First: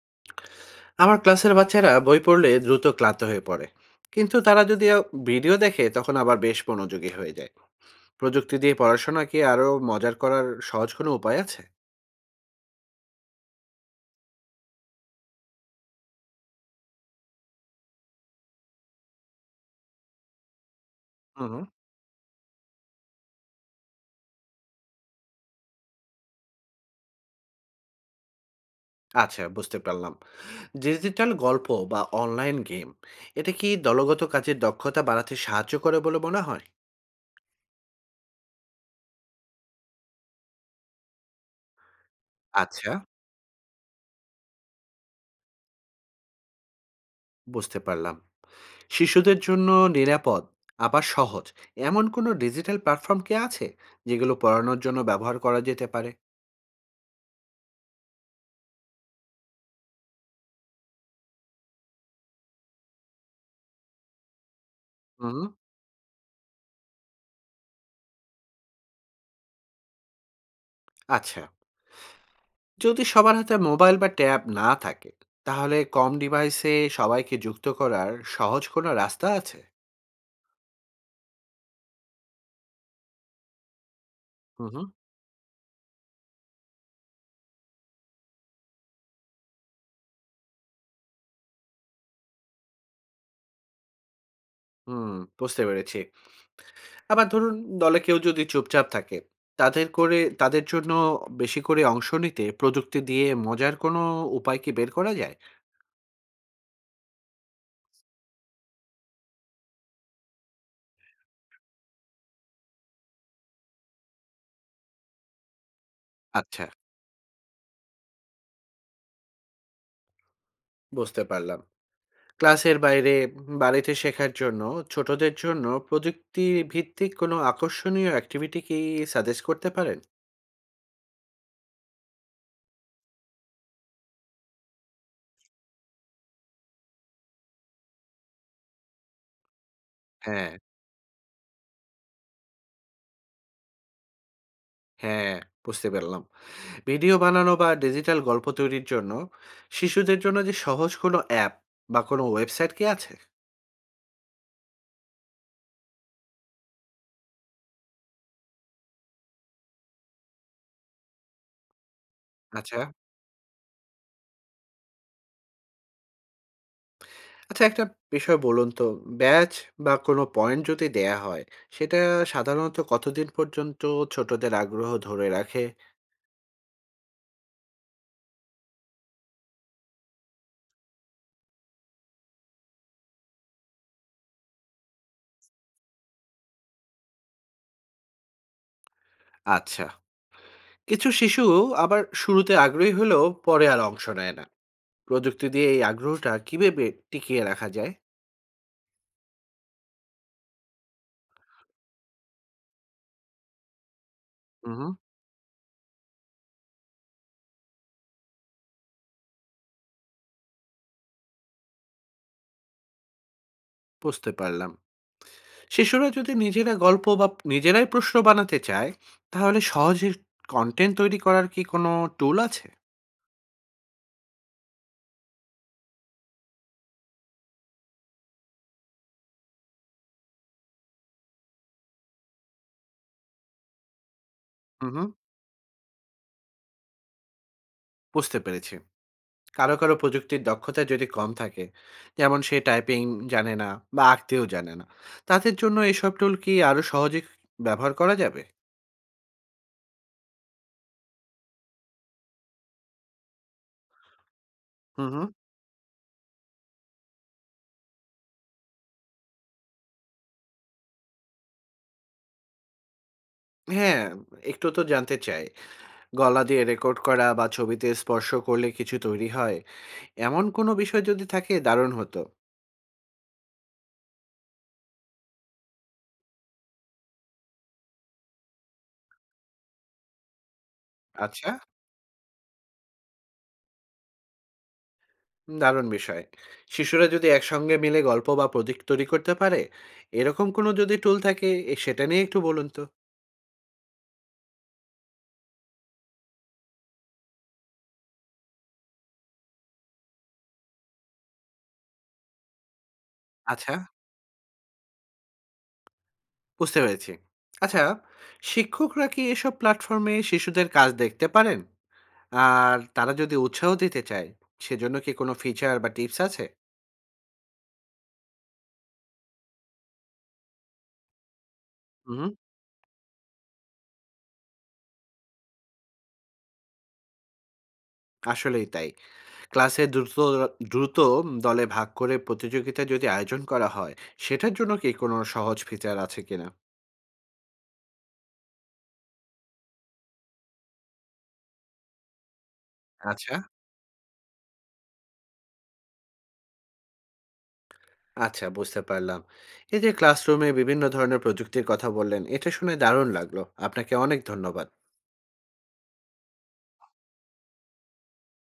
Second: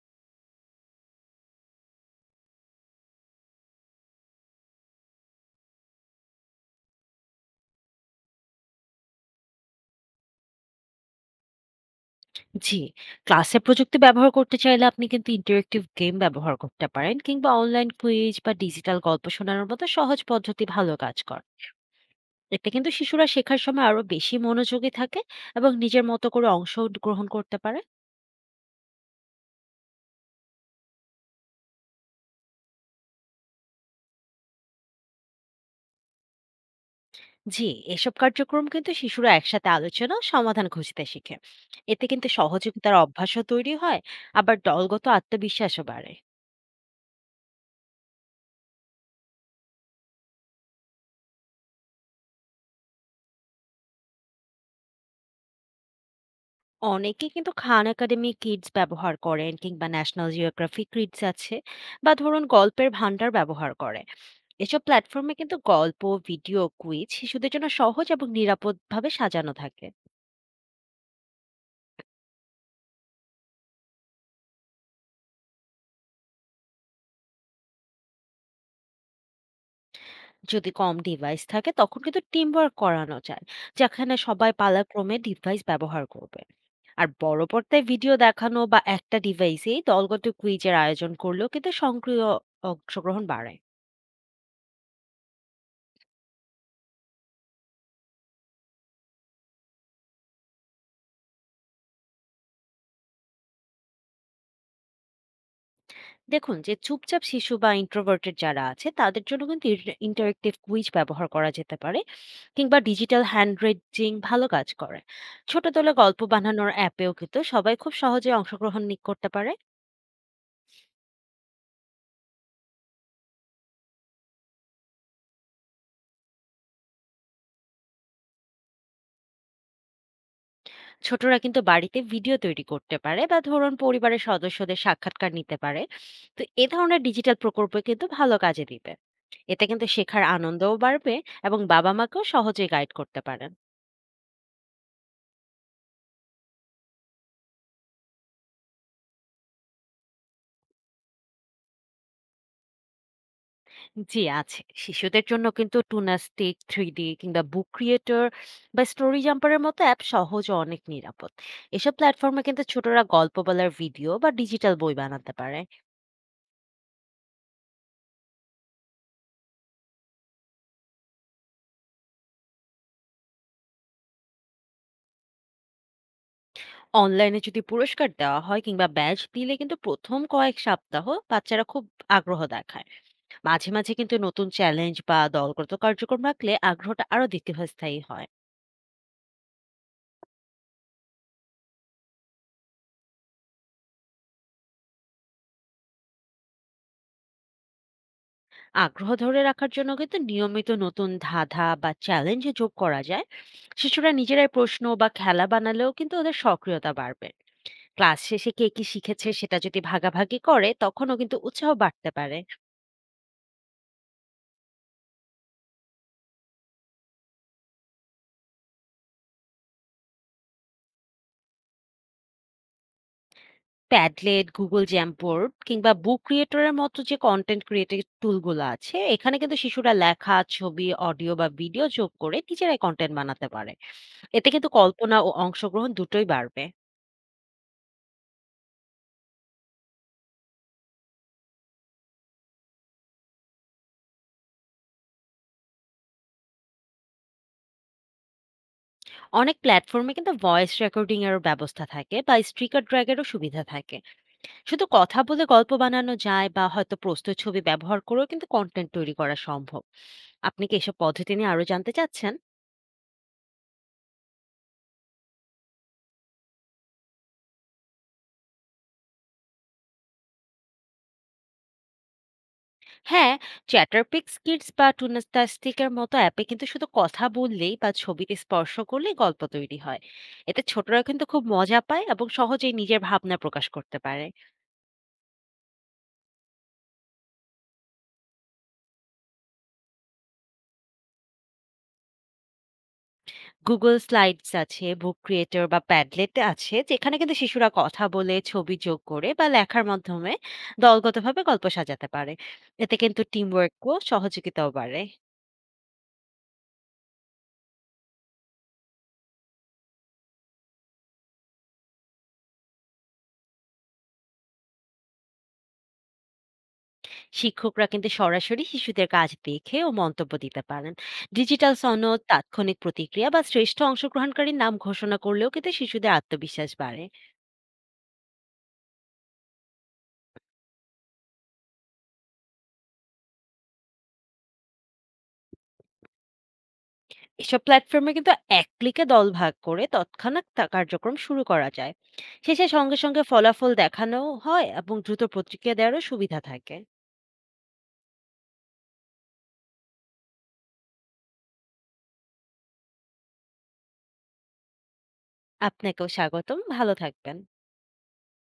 আমার ক্লাসের বাচ্চারা বই পড়লে দ্রুত ক্লান্ত হয়ে পড়ে, কিন্তু তারা যদি ভিডিও দেখে তখন আবার বেশ মনোযোগী হয়ে যায়। প্রযুক্তি দিয়ে পড়াশোনা কি আরো মজার করার সহজ কোনো উপায় আছে? জি, ক্লাসে প্রযুক্তি ব্যবহার করতে চাইলে আপনি কিন্তু ইন্টারেক্টিভ গেম ব্যবহার করতে পারেন কিংবা অনলাইন কুইজ বা ডিজিটাল গল্প শোনানোর মতো সহজ পদ্ধতি ভালো কাজ করে। হুম। এতে কিন্তু শিশুরা শেখার সময় আরো বেশি মনোযোগী থাকে এবং নিজের মতো করে অংশ গ্রহণ করতে পারে। আচ্ছা, বুঝতে পারলাম। ডিজিটাল গল্প বা অনলাইন গেম, এটা কি দলগত কাজের দক্ষতা বাড়াতে সাহায্য করে বলে মনে হয়? জি, এসব কার্যক্রম কিন্তু শিশুরা একসাথে আলোচনা ও সমাধান খুঁজতে শিখে। এতে কিন্তু আচ্ছা, সহযোগিতার অভ্যাসও তৈরি হয়। আবার দলগত আত্মবিশ্বাসও বাড়ে। বুঝতে পারলাম। শিশুদের জন্য নিরাপদ, আবার সহজ, এমন কোনো ডিজিটাল প্ল্যাটফর্ম কি আছে যেগুলো পড়ানোর জন্য ব্যবহার করা যেতে পারে? অনেকে কিন্তু খান একাডেমি কিডস ব্যবহার করেন কিংবা ন্যাশনাল জিওগ্রাফি কিডস আছে, বা ধরুন গল্পের ভান্ডার ব্যবহার করে। এসব প্ল্যাটফর্মে হুম। কিন্তু গল্প, ভিডিও, কুইজ শিশুদের জন্য সহজ এবং নিরাপদভাবে সাজানো থাকে। আচ্ছা, যদি সবার হাতে মোবাইল বা ট্যাব না থাকে, তাহলে কম ডিভাইসে সবাইকে যুক্ত করার সহজ কোনো রাস্তা আছে? যদি কম ডিভাইস থাকে তখন কিন্তু টিম ওয়ার্ক করানো যায়, যেখানে সবাই হুম, হুম। পালাক্রমে ডিভাইস ব্যবহার করবে। আর বড় পর্দায় ভিডিও দেখানো বা একটা ডিভাইসেই দলগত কুইজের আয়োজন করলেও কিন্তু সক্রিয় অংশগ্রহণ বাড়ে। হুম বুঝতে পেরেছি। আবার ধরুন, দলে কেউ যদি চুপচাপ থাকে, তাদের করে তাদের জন্য বেশি করে অংশ নিতে প্রযুক্তি দিয়ে মজার কোনো উপায় কি বের করা যায়? দেখুন, যে চুপচাপ শিশু বা ইন্ট্রোভার্টেড যারা আছে তাদের জন্য কিন্তু ইন্টারেক্টিভ কুইজ ব্যবহার করা যেতে পারে, কিংবা ডিজিটাল হ্যান্ড রেজিং ভালো কাজ করে। ছোট দলে গল্প আচ্ছা, বানানোর অ্যাপেও কিন্তু সবাই খুব সহজে অংশগ্রহণ করতে পারে। বুঝতে পারলাম। ক্লাসের বাইরে বাড়িতে শেখার জন্য ছোটদের জন্য প্রযুক্তি ভিত্তিক কোনো আকর্ষণীয় অ্যাক্টিভিটি কি সাজেস্ট করতে পারেন? ছোটরা কিন্তু বাড়িতে ভিডিও তৈরি করতে পারে বা ধরুন পরিবারের সদস্যদের সাক্ষাৎকার নিতে পারে। তো এ ধরনের ডিজিটাল প্রকল্পে কিন্তু ভালো কাজে দিবে। এতে কিন্তু শেখার হ্যাঁ। আনন্দও বাড়বে এবং বাবা মাকেও সহজে গাইড করতে পারেন। হ্যাঁ, বুঝতে পারলাম। ভিডিও বানানো বা ডিজিটাল গল্প তৈরির জন্য শিশুদের জন্য যে সহজ কোনো অ্যাপ বা কোনো ওয়েবসাইট কি আছে? জি আছে। শিশুদের জন্য কিন্তু টুনা স্টিক, 3D কিংবা বুক ক্রিয়েটর বা স্টোরি জাম্পারের মতো অ্যাপ সহজ ও অনেক নিরাপদ। এসব প্ল্যাটফর্মে কিন্তু আচ্ছা। ছোটরা গল্প বলার ভিডিও বা ডিজিটাল বই বানাতে পারে। আচ্ছা, একটা বিষয় বলুন তো, ব্যাজ বা কোনো পয়েন্ট যদি দেয়া হয়, সেটা সাধারণত কতদিন পর্যন্ত ছোটদের আগ্রহ ধরে রাখে? অনলাইনে যদি পুরস্কার দেওয়া হয় কিংবা ব্যাজ দিলে কিন্তু প্রথম কয়েক সপ্তাহ বাচ্চারা খুব আগ্রহ দেখায়। মাঝে মাঝে কিন্তু নতুন চ্যালেঞ্জ বা দলগত কার্যক্রম রাখলে আগ্রহটা আরো দীর্ঘস্থায়ী হয়। আচ্ছা। কিছু শিশু আবার শুরুতে আগ্রহী হলেও পরে আর অংশ নেয় না। প্রযুক্তি দিয়ে এই আগ্রহটা কিভাবে টিকিয়ে রাখা যায়? আগ্রহ ধরে রাখার জন্য কিন্তু নিয়মিত নতুন ধাঁধা বা চ্যালেঞ্জ যোগ করা যায়। শিশুরা নিজেরাই প্রশ্ন হুম, বা খেলা বানালেও কিন্তু ওদের সক্রিয়তা বাড়বে। ক্লাস শেষে কে কি শিখেছে সেটা যদি ভাগাভাগি করে তখনও কিন্তু উৎসাহ বাড়তে পারে। বুঝতে পারলাম। শিশুরা যদি নিজেরা গল্প বা নিজেরাই প্রশ্ন বানাতে চায়, তাহলে সহজে কন্টেন্ট তৈরি করার কি কোনো টুল আছে? প্যাডলেট, গুগল জ্যামবোর্ড কিংবা বুক ক্রিয়েটরের মতো যে কন্টেন্ট ক্রিয়েটিভ টুলগুলো আছে, এখানে কিন্তু শিশুরা লেখা, ছবি, অডিও বা ভিডিও যোগ করে নিজেরাই কন্টেন্ট বানাতে পারে। এতে কিন্তু হুম, হুম, কল্পনা ও অংশগ্রহণ দুটোই বাড়বে। বুঝতে পেরেছি। কারো কারো প্রযুক্তির দক্ষতা যদি কম থাকে, যেমন সে টাইপিং জানে না বা আঁকতেও জানে না, তাদের জন্য এসব টুল কি আরো সহজে ব্যবহার করা যাবে? অনেক প্ল্যাটফর্মে কিন্তু ভয়েস রেকর্ডিং এরও ব্যবস্থা থাকে বা স্টিকার ড্র্যাগেরও সুবিধা থাকে। শুধু হুম, কথা হুম। বলে গল্প বানানো যায়, বা হয়তো প্রস্তুত ছবি ব্যবহার করেও কিন্তু কন্টেন্ট তৈরি করা সম্ভব। আপনি কি এসব পদ্ধতি নিয়ে আরো জানতে চাচ্ছেন? হ্যাঁ, একটু তো জানতে চাই। গলা দিয়ে রেকর্ড করা বা ছবিতে স্পর্শ করলে কিছু তৈরি হয়, এমন কোনো বিষয় যদি থাকে দারুণ হতো। হ্যাঁ, চ্যাটারপিক্স কিডস বা টুনাস্টাস্টিকের মতো অ্যাপে কিন্তু শুধু কথা বললেই বা ছবিতে স্পর্শ করলেই গল্প তৈরি হয়। এতে ছোটরা কিন্তু খুব আচ্ছা, মজা পায় এবং সহজেই নিজের ভাবনা প্রকাশ করতে পারে। দারুণ বিষয়। শিশুরা যদি একসঙ্গে মিলে গল্প বা প্রতীক তৈরি করতে পারে, এরকম কোনো যদি টুল থাকে, এ সেটা নিয়ে একটু বলুন তো। Google Slides আছে, Book Creator বা Padlet আছে, যেখানে কিন্তু শিশুরা কথা বলে, ছবি যোগ করে বা লেখার মাধ্যমে দলগতভাবে গল্প সাজাতে পারে। এতে কিন্তু আচ্ছা, টিমওয়ার্কও সহযোগিতাও বাড়ে। বুঝতে পেরেছি। আচ্ছা, শিক্ষকরা কি এসব প্ল্যাটফর্মে শিশুদের কাজ দেখতে পারেন? আর তারা যদি উৎসাহ দিতে চায়, সেজন্য কি কোনো ফিচার বা টিপস আছে? শিক্ষকরা কিন্তু সরাসরি শিশুদের কাজ দেখে ও মন্তব্য দিতে পারেন। ডিজিটাল সনদ, হুম, তাৎক্ষণিক প্রতিক্রিয়া বা শ্রেষ্ঠ অংশগ্রহণকারীর নাম ঘোষণা করলেও কিন্তু শিশুদের আত্মবিশ্বাস বাড়ে। আসলেই তাই। ক্লাসে দ্রুত দ্রুত দলে ভাগ করে প্রতিযোগিতা যদি আয়োজন করা হয়, সেটার জন্য কি কোনো সহজ ফিচার আছে কিনা? এসব প্ল্যাটফর্মে কিন্তু এক ক্লিকে দল ভাগ করে তৎক্ষণাৎ তা কার্যক্রম শুরু করা যায়। শেষে সঙ্গে সঙ্গে আচ্ছা। ফলাফল দেখানো হয় এবং দ্রুত প্রতিক্রিয়া দেওয়ারও সুবিধা থাকে। আচ্ছা, বুঝতে পারলাম। এই যে ক্লাসরুমে বিভিন্ন ধরনের প্রযুক্তির কথা বললেন, এটা শুনে দারুণ লাগলো। আপনাকে অনেক ধন্যবাদ। আপনাকেও স্বাগতম, ভালো থাকবেন।